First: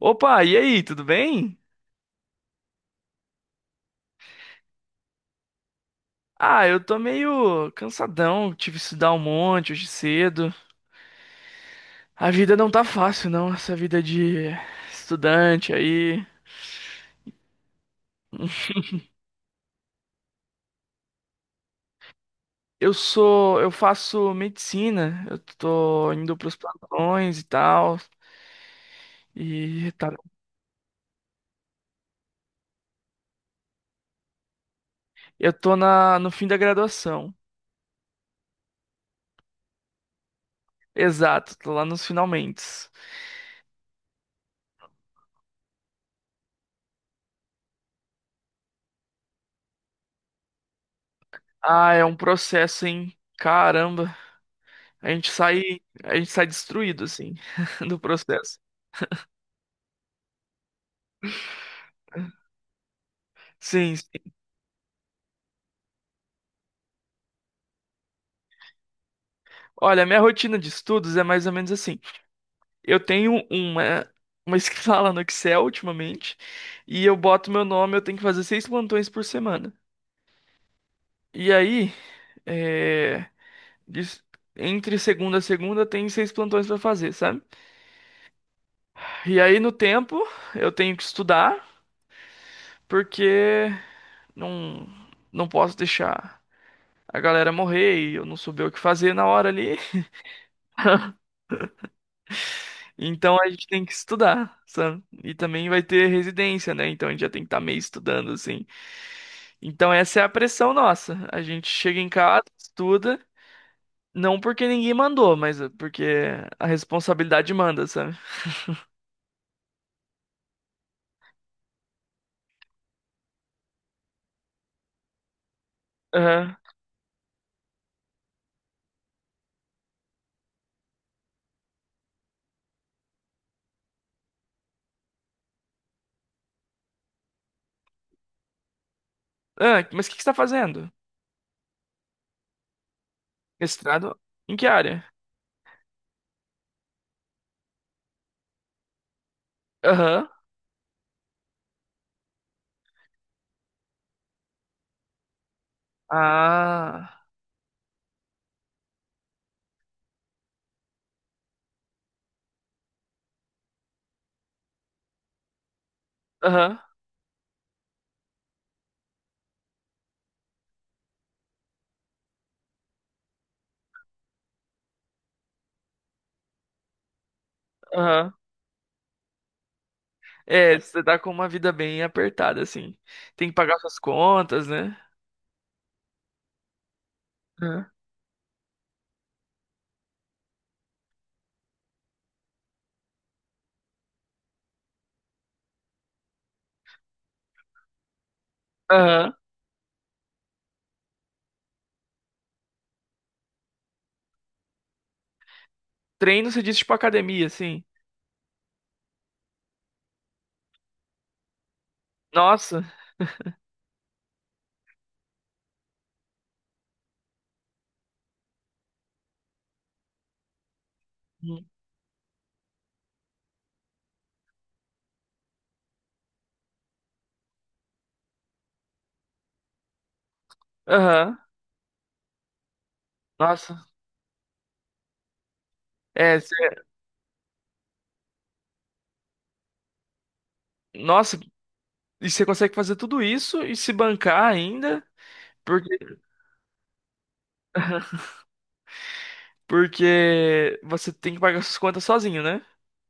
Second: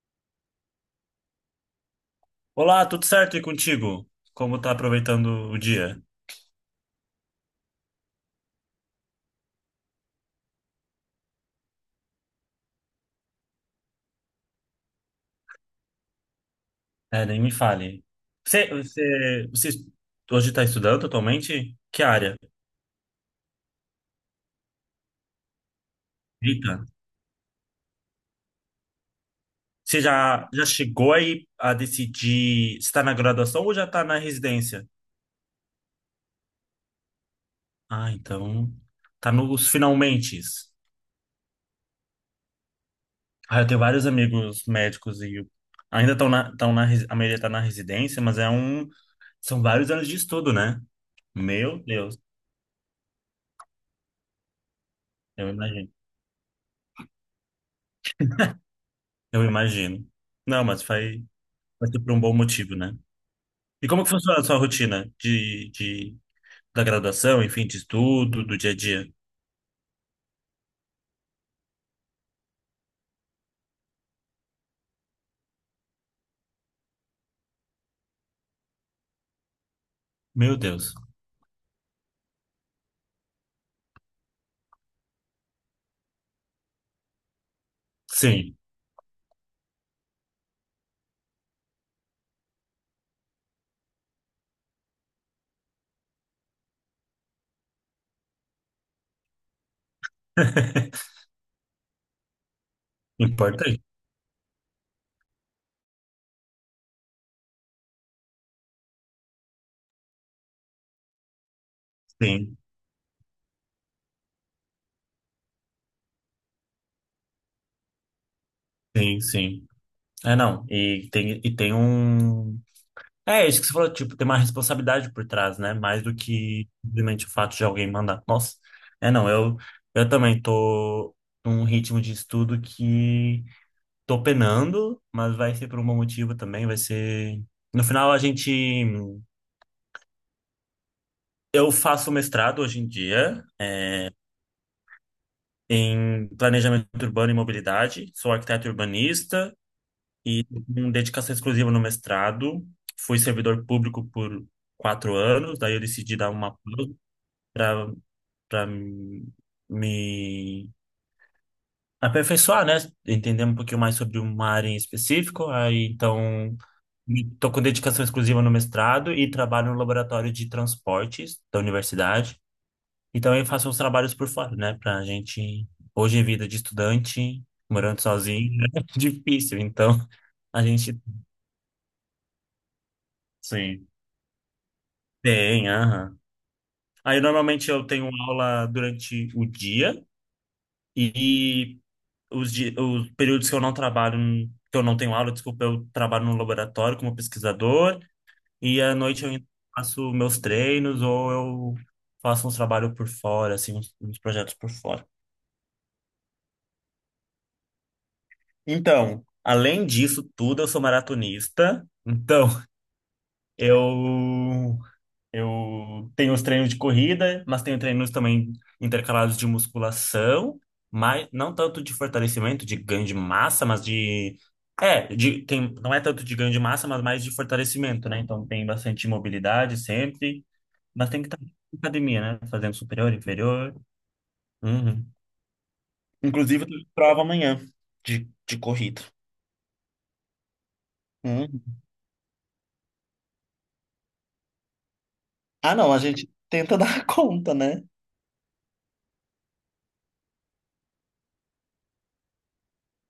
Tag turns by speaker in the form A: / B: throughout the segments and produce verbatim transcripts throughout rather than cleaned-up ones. A: Opa, e aí, tudo bem?
B: Olá, tudo certo e contigo? Como tá aproveitando o dia?
A: Ah, eu tô meio cansadão, tive que estudar um monte hoje cedo. A vida não tá fácil, não, essa vida de estudante aí.
B: É, nem me fale. Você, você, você hoje está estudando atualmente? Que área?
A: Eu sou, eu faço medicina, eu tô indo pros
B: Eita.
A: plantões e tal, e
B: Você
A: tá,
B: já, já chegou aí a decidir se está na graduação ou já está na residência?
A: eu tô na, no fim da graduação.
B: Ah, então tá nos finalmentes.
A: Exato, tô lá nos finalmentes.
B: Ah, eu tenho vários amigos médicos e eu- ainda estão na, estão na, resi- a maioria tá na residência, mas é um, são vários anos de estudo, né? Meu
A: Ah, é um
B: Deus,
A: processo, hein? Caramba, a gente
B: eu
A: sai,
B: imagino.
A: a gente sai destruído, assim, do processo.
B: Eu imagino. Não, mas faz. Mas por um bom motivo, né? E
A: Sim.
B: como que funciona a sua rotina de, de, da graduação, enfim, de estudo, do dia a dia?
A: Olha, minha rotina de estudos é mais ou menos assim. Eu tenho uma, uma escala no Excel ultimamente e eu boto meu nome, eu tenho que fazer seis plantões por semana.
B: Meu Deus.
A: E aí, é, dis- entre segunda a segunda, tem seis plantões pra fazer, sabe?
B: Sim.
A: E aí, no tempo, eu tenho que estudar porque não, não posso deixar a galera morrer e eu não souber o que fazer na hora ali. Então a gente
B: Importante.
A: tem que estudar, sabe? E também vai ter residência, né? Então a gente já tem que estar meio estudando, assim. Então essa é a pressão nossa. A gente chega em casa,
B: Sim,
A: estuda, não porque ninguém mandou, mas é porque a responsabilidade manda, sabe?
B: sim, sim. É, não. E tem, e tem um. É isso que você falou, tipo, tem uma responsabilidade por trás, né? Mais do
A: Aham.
B: que simplesmente o fato de alguém mandar. Nossa. É, não. Eu, eu também tô num ritmo de estudo que tô penando, mas vai ser por um bom motivo também. Vai ser. No final, a gente.
A: Ah, mas o que que você tá fazendo?
B: Eu faço mestrado hoje em dia
A: Mestrado? Em que área?
B: em planejamento urbano e mobilidade. Sou arquiteto urbanista
A: Aham.
B: e com dedicação exclusiva no mestrado. Fui servidor público por quatro anos, daí eu decidi dar uma pausa
A: Ah.
B: para para me aperfeiçoar, né? Entender um pouquinho mais sobre uma área em específico. Aí então
A: Aham.
B: estou com dedicação exclusiva no mestrado e trabalho no laboratório de transportes da universidade. E também faço uns trabalhos por fora, né? Pra gente. Hoje, é vida de estudante, morando
A: Aham.
B: sozinho, é difícil. Então, a
A: É,
B: gente.
A: você tá com uma vida bem apertada, assim. Tem que pagar
B: Sim.
A: suas contas, né?
B: Tem, aham. Aí, normalmente, eu
A: Aham.
B: tenho aula durante o dia e os, di- os períodos que eu não trabalho, que eu não tenho aula, desculpa, eu trabalho no laboratório como pesquisador e à noite eu
A: Aham.
B: ainda faço meus treinos ou eu faço uns trabalhos por fora, assim, uns, uns projetos por fora.
A: Treino, você disse, tipo academia, assim.
B: Então, além disso tudo, eu sou maratonista. Então,
A: Nossa.
B: eu eu tenho os treinos de corrida, mas tenho treinos também intercalados de musculação, mas não
A: Hum.
B: tanto de fortalecimento, de ganho de massa, mas de é, de tem não é tanto de ganho de massa, mas mais de fortalecimento, né? Então tem bastante mobilidade sempre, mas tem que
A: Aham.
B: estar na academia, né? Fazendo superior, inferior.
A: Nossa.
B: Uhum.
A: É, cê-
B: Inclusive, eu tenho prova amanhã de, de corrida.
A: nossa,
B: Uhum.
A: e você consegue fazer tudo isso e se bancar ainda,
B: Ah, não,
A: porque,
B: a gente tenta dar conta, né?
A: porque você tem que pagar suas contas sozinho, né?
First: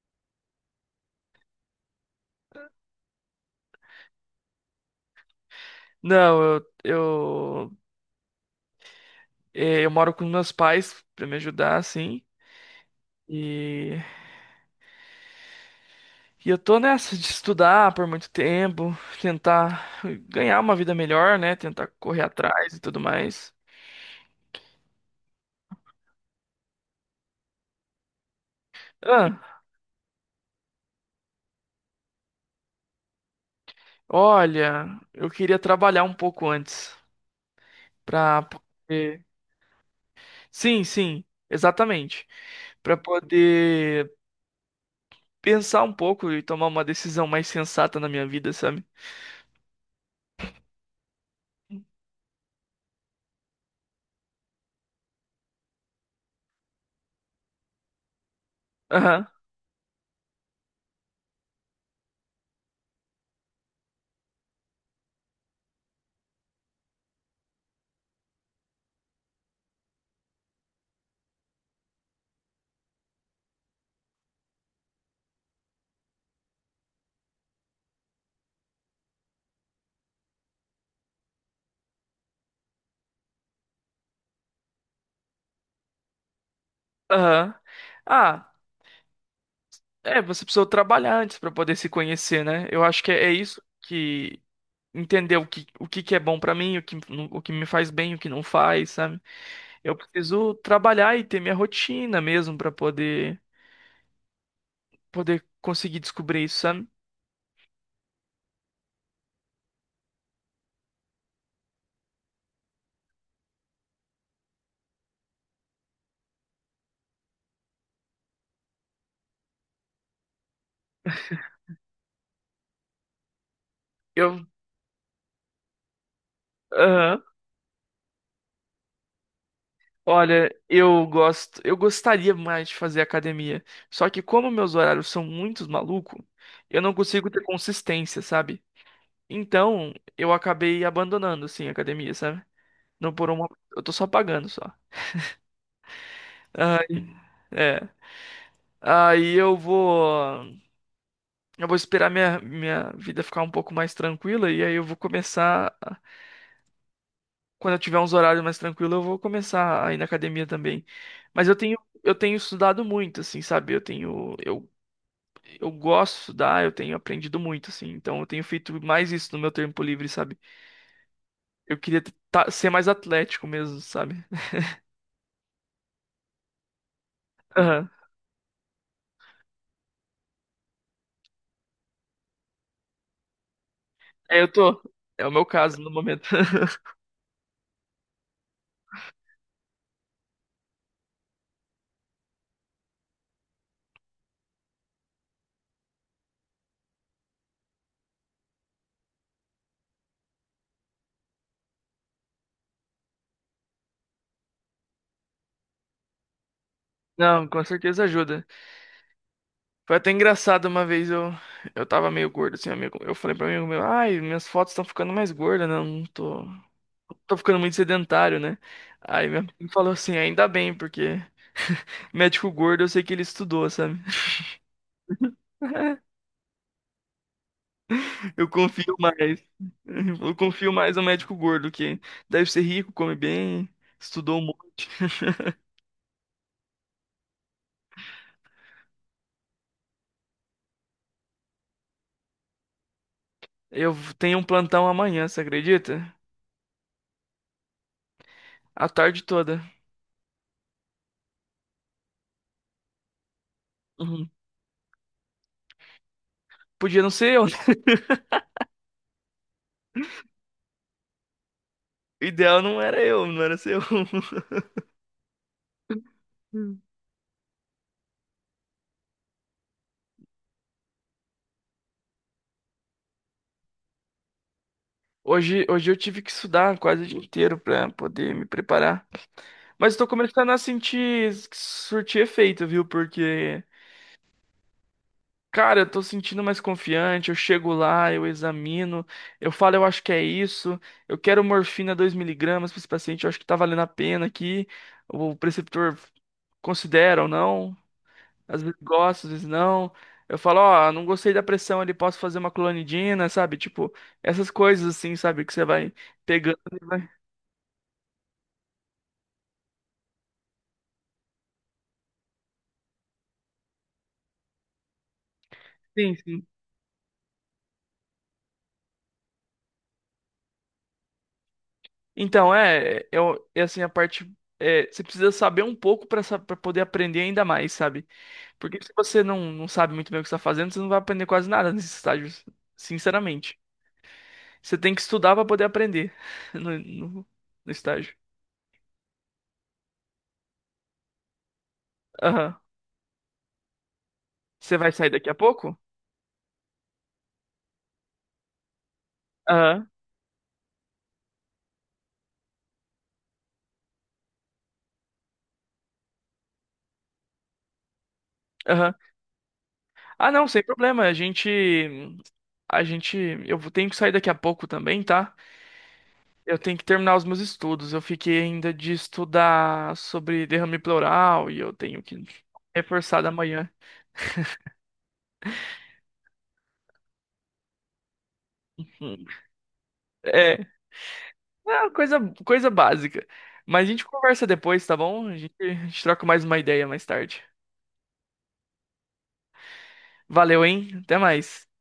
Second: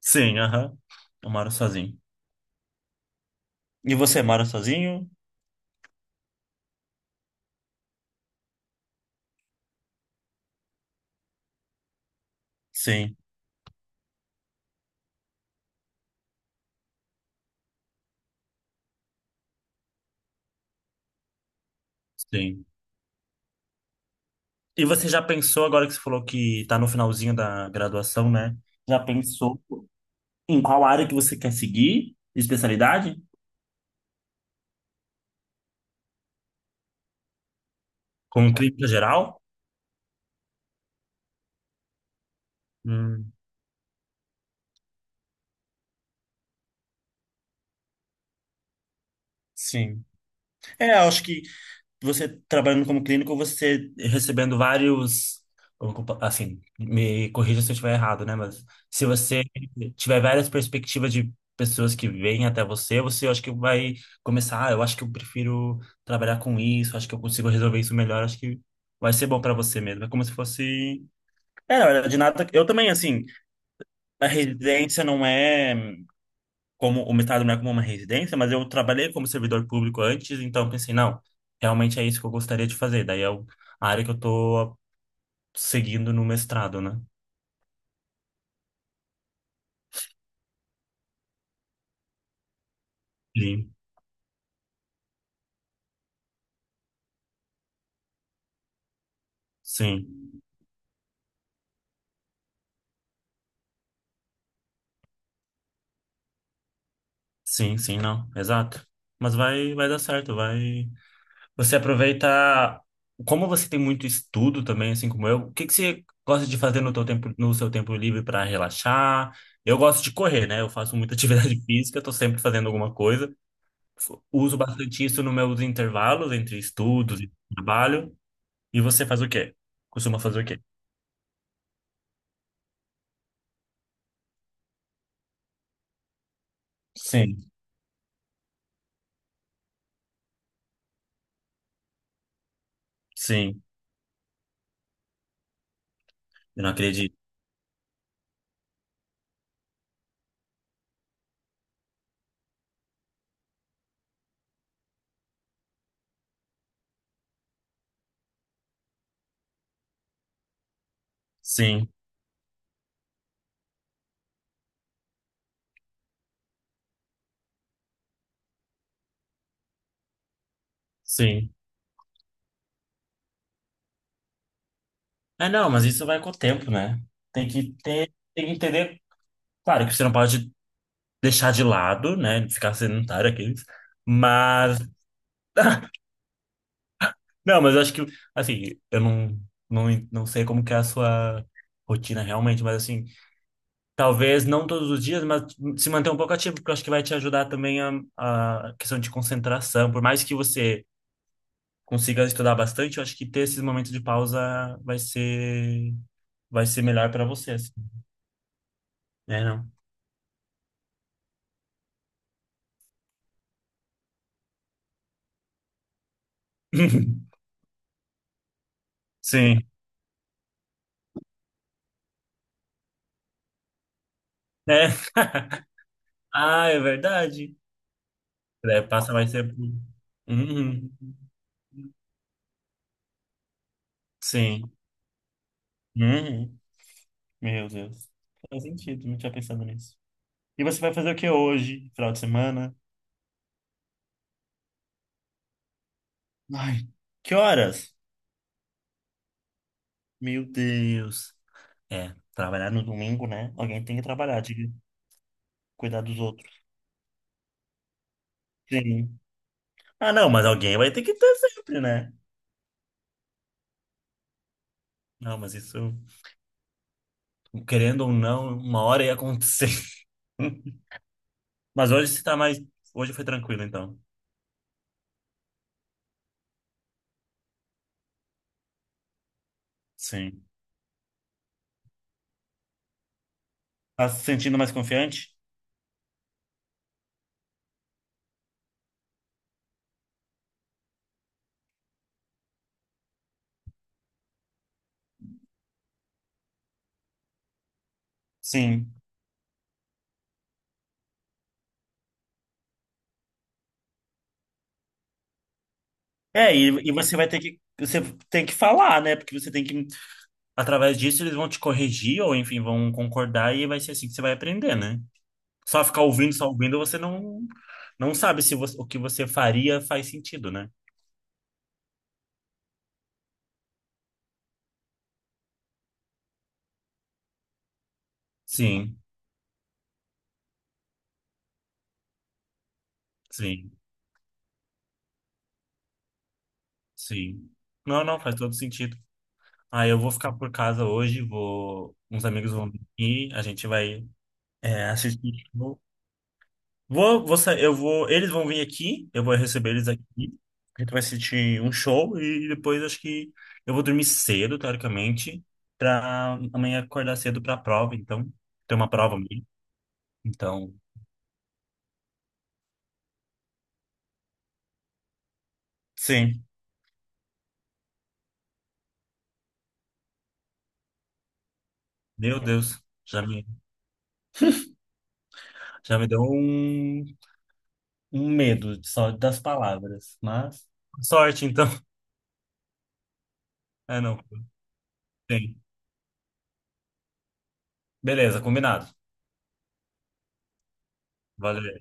B: Sim, aham. Eu moro sozinho. E você mora sozinho?
A: Não, eu, eu, é, eu moro com meus pais pra me ajudar, assim.
B: Sim,
A: E, e eu tô nessa de estudar por muito tempo, tentar ganhar uma vida melhor, né? Tentar correr
B: sim.
A: atrás e tudo mais.
B: E você já pensou, agora que você falou que tá no finalzinho da graduação, né? Já
A: Ah,
B: pensou em qual área que você quer seguir? Especialidade?
A: olha, eu queria trabalhar um pouco antes. Pra,
B: Com clínica geral?
A: Sim, sim, exatamente. Pra
B: Hum,
A: poder pensar um pouco e tomar uma decisão mais sensata na minha vida, sabe?
B: sim. É, eu acho que você trabalhando como clínico, você recebendo vários, assim, me corrija se eu estiver errado, né? Mas se
A: Aham,
B: você tiver várias perspectivas de pessoas que vêm até você, você acho que vai começar, ah, eu acho que eu prefiro trabalhar com isso, acho que eu consigo resolver isso melhor, acho que vai ser bom para você mesmo. É como se fosse, é, na verdade, nada, eu também assim, a residência não é como o mestrado não é como uma residência, mas eu trabalhei como servidor público antes, então pensei, não, realmente é isso que eu gostaria de fazer. Daí é o- a área que eu tô seguindo no mestrado, né?
A: aham. Ah, é, você precisou trabalhar antes pra poder se conhecer, né? Eu acho que é, é, isso
B: Sim,
A: que entender o que, o que que é bom pra mim, o que, o que me faz bem, o que não faz, sabe? Eu
B: sim,
A: preciso trabalhar e ter minha rotina mesmo pra poder poder conseguir descobrir isso, sabe?
B: sim, sim, não, exato. Mas vai, vai dar certo, vai. Você aproveita, como você tem muito estudo também, assim como eu, o que que você gosta de fazer no teu tempo, no seu tempo livre para relaxar? Eu gosto de correr, né? Eu faço muita atividade física, tô sempre fazendo alguma coisa.
A: Eu,
B: Uso bastante isso nos meus intervalos entre estudos
A: aham.
B: e trabalho. E você faz o quê? Costuma fazer o
A: Olha,
B: quê?
A: eu gosto, eu gostaria mais de fazer academia. Só que como meus horários são muito malucos, eu não consigo ter
B: Sim,
A: consistência, sabe? Então, eu acabei abandonando assim a academia, sabe? Não por uma,
B: sim.
A: eu tô só pagando só.
B: Eu não
A: Aí,
B: acredito.
A: é. Aí eu vou, eu vou esperar minha minha vida ficar um pouco mais tranquila e aí eu vou começar, a- quando eu tiver uns horários mais tranquilos, eu vou começar a ir na academia também. Mas eu tenho
B: Sim,
A: eu tenho estudado muito, assim, sabe? Eu tenho eu eu gosto de estudar, eu tenho aprendido muito, assim. Então eu tenho feito mais isso no meu tempo livre, sabe?
B: sim.
A: Eu queria t- tá- ser mais atlético mesmo, sabe?
B: É, não, mas isso vai com o tempo, né? Tem que
A: Aham.
B: ter, tem que entender. Claro que você não pode deixar de lado, né? Ficar sedentário aqueles.
A: É, eu
B: Mas,
A: tô. É o meu caso no momento.
B: não, mas eu acho que, assim, eu não, não, não sei como que é a sua rotina realmente, mas assim. Talvez não todos os dias, mas se manter um pouco ativo, porque eu acho que vai te ajudar também a, a questão de concentração. Por mais que você consiga estudar bastante, eu acho que ter esses momentos de pausa vai ser, vai ser melhor para
A: Não,
B: você,
A: com
B: assim.
A: certeza ajuda.
B: É, não?
A: Foi até engraçado uma vez eu eu tava meio gordo assim, amigo. Eu falei pra um amigo meu, ai, minhas fotos estão ficando mais gordas, né? Eu não tô, tô ficando muito sedentário, né? Aí meu amigo
B: Sim.
A: falou assim, ainda bem, porque médico gordo eu sei que ele estudou, sabe?
B: É. Ah, é verdade.
A: Eu
B: É,
A: confio
B: passa mais
A: mais.
B: tempo.
A: Eu confio
B: Uhum.
A: mais no médico gordo, que deve ser rico, come bem, estudou um
B: Sim.
A: monte.
B: Uhum. Meu Deus. Faz sentido, não tinha pensado nisso. E você vai fazer o que hoje, final de semana?
A: Eu tenho um plantão amanhã, você acredita?
B: Ai, que horas?
A: A tarde toda.
B: Meu Deus. É, trabalhar no domingo, né? Alguém tem que
A: Uhum.
B: trabalhar, de cuidar dos outros.
A: Podia não ser eu, né?
B: Sim. Ah, não, mas alguém vai ter que ter sempre, né?
A: O ideal não era eu, não era ser eu.
B: Não, mas isso, querendo ou não, uma hora ia acontecer. Mas hoje você tá mais. Hoje foi tranquilo, então.
A: Hoje, hoje eu tive que estudar quase o dia inteiro pra poder me preparar. Mas estou
B: Sim.
A: começando a sentir que surtir efeito, viu? Porque
B: Tá se sentindo mais confiante?
A: Cara, eu tô sentindo mais confiante. Eu chego lá, eu examino, eu falo, eu acho que é isso. Eu quero morfina dois miligramas para esse paciente, eu acho que tá valendo a pena aqui. O preceptor considera ou não, às vezes
B: Sim.
A: gosta, às vezes não. Eu falo, ó, não gostei da pressão ali, posso fazer uma clonidina, sabe? Tipo, essas coisas assim, sabe? Que você vai
B: É,
A: pegando
B: e,
A: e
B: e
A: vai.
B: você vai ter que. Você tem que falar, né? Porque você tem que. Através disso, eles vão te corrigir, ou enfim, vão concordar, e vai ser assim que você vai aprender, né? Só ficar
A: Sim,
B: ouvindo,
A: sim.
B: só ouvindo, você não, não sabe se você- o que você faria faz sentido, né?
A: Então, é, eu, é assim, a parte. É, você precisa saber um pouco para poder aprender ainda mais, sabe? Porque se
B: Sim,
A: você não, não sabe muito bem o que está fazendo, você não vai aprender quase nada nesses estágios, sinceramente.
B: sim,
A: Você tem que estudar para poder aprender no, no,
B: sim.
A: no
B: Não,
A: estágio.
B: não, faz todo sentido. Ah, eu vou ficar por casa hoje, vou, uns amigos
A: Aham.
B: vão vir aqui, a gente vai
A: Você
B: é,
A: vai sair daqui a
B: assistir.
A: pouco?
B: Vou, vou, vou sa- eu vou, eles vão vir aqui, eu vou receber eles
A: Aham.
B: aqui. A gente vai assistir um show e depois acho que eu vou dormir cedo, teoricamente, pra amanhã acordar cedo pra prova, então, tem uma
A: Aham.
B: prova amanhã.
A: Ah, não, sem
B: Então,
A: problema. A gente. A gente. Eu vou- tenho que sair daqui a pouco também, tá?
B: sim.
A: Eu tenho que terminar os meus estudos. Eu fiquei ainda de estudar sobre derrame pleural e eu tenho que
B: Meu Deus,
A: reforçar
B: já
A: da
B: me,
A: manhã.
B: já me deu um, um medo de só
A: Hum.
B: das palavras,
A: É.
B: mas sorte então.
A: Ah, coisa, coisa básica. Mas a
B: É,
A: gente
B: não,
A: conversa depois, tá bom? A gente,
B: tem.
A: a gente troca mais uma ideia mais tarde.
B: Beleza, combinado.
A: Valeu, hein? Até mais.
B: Valeu.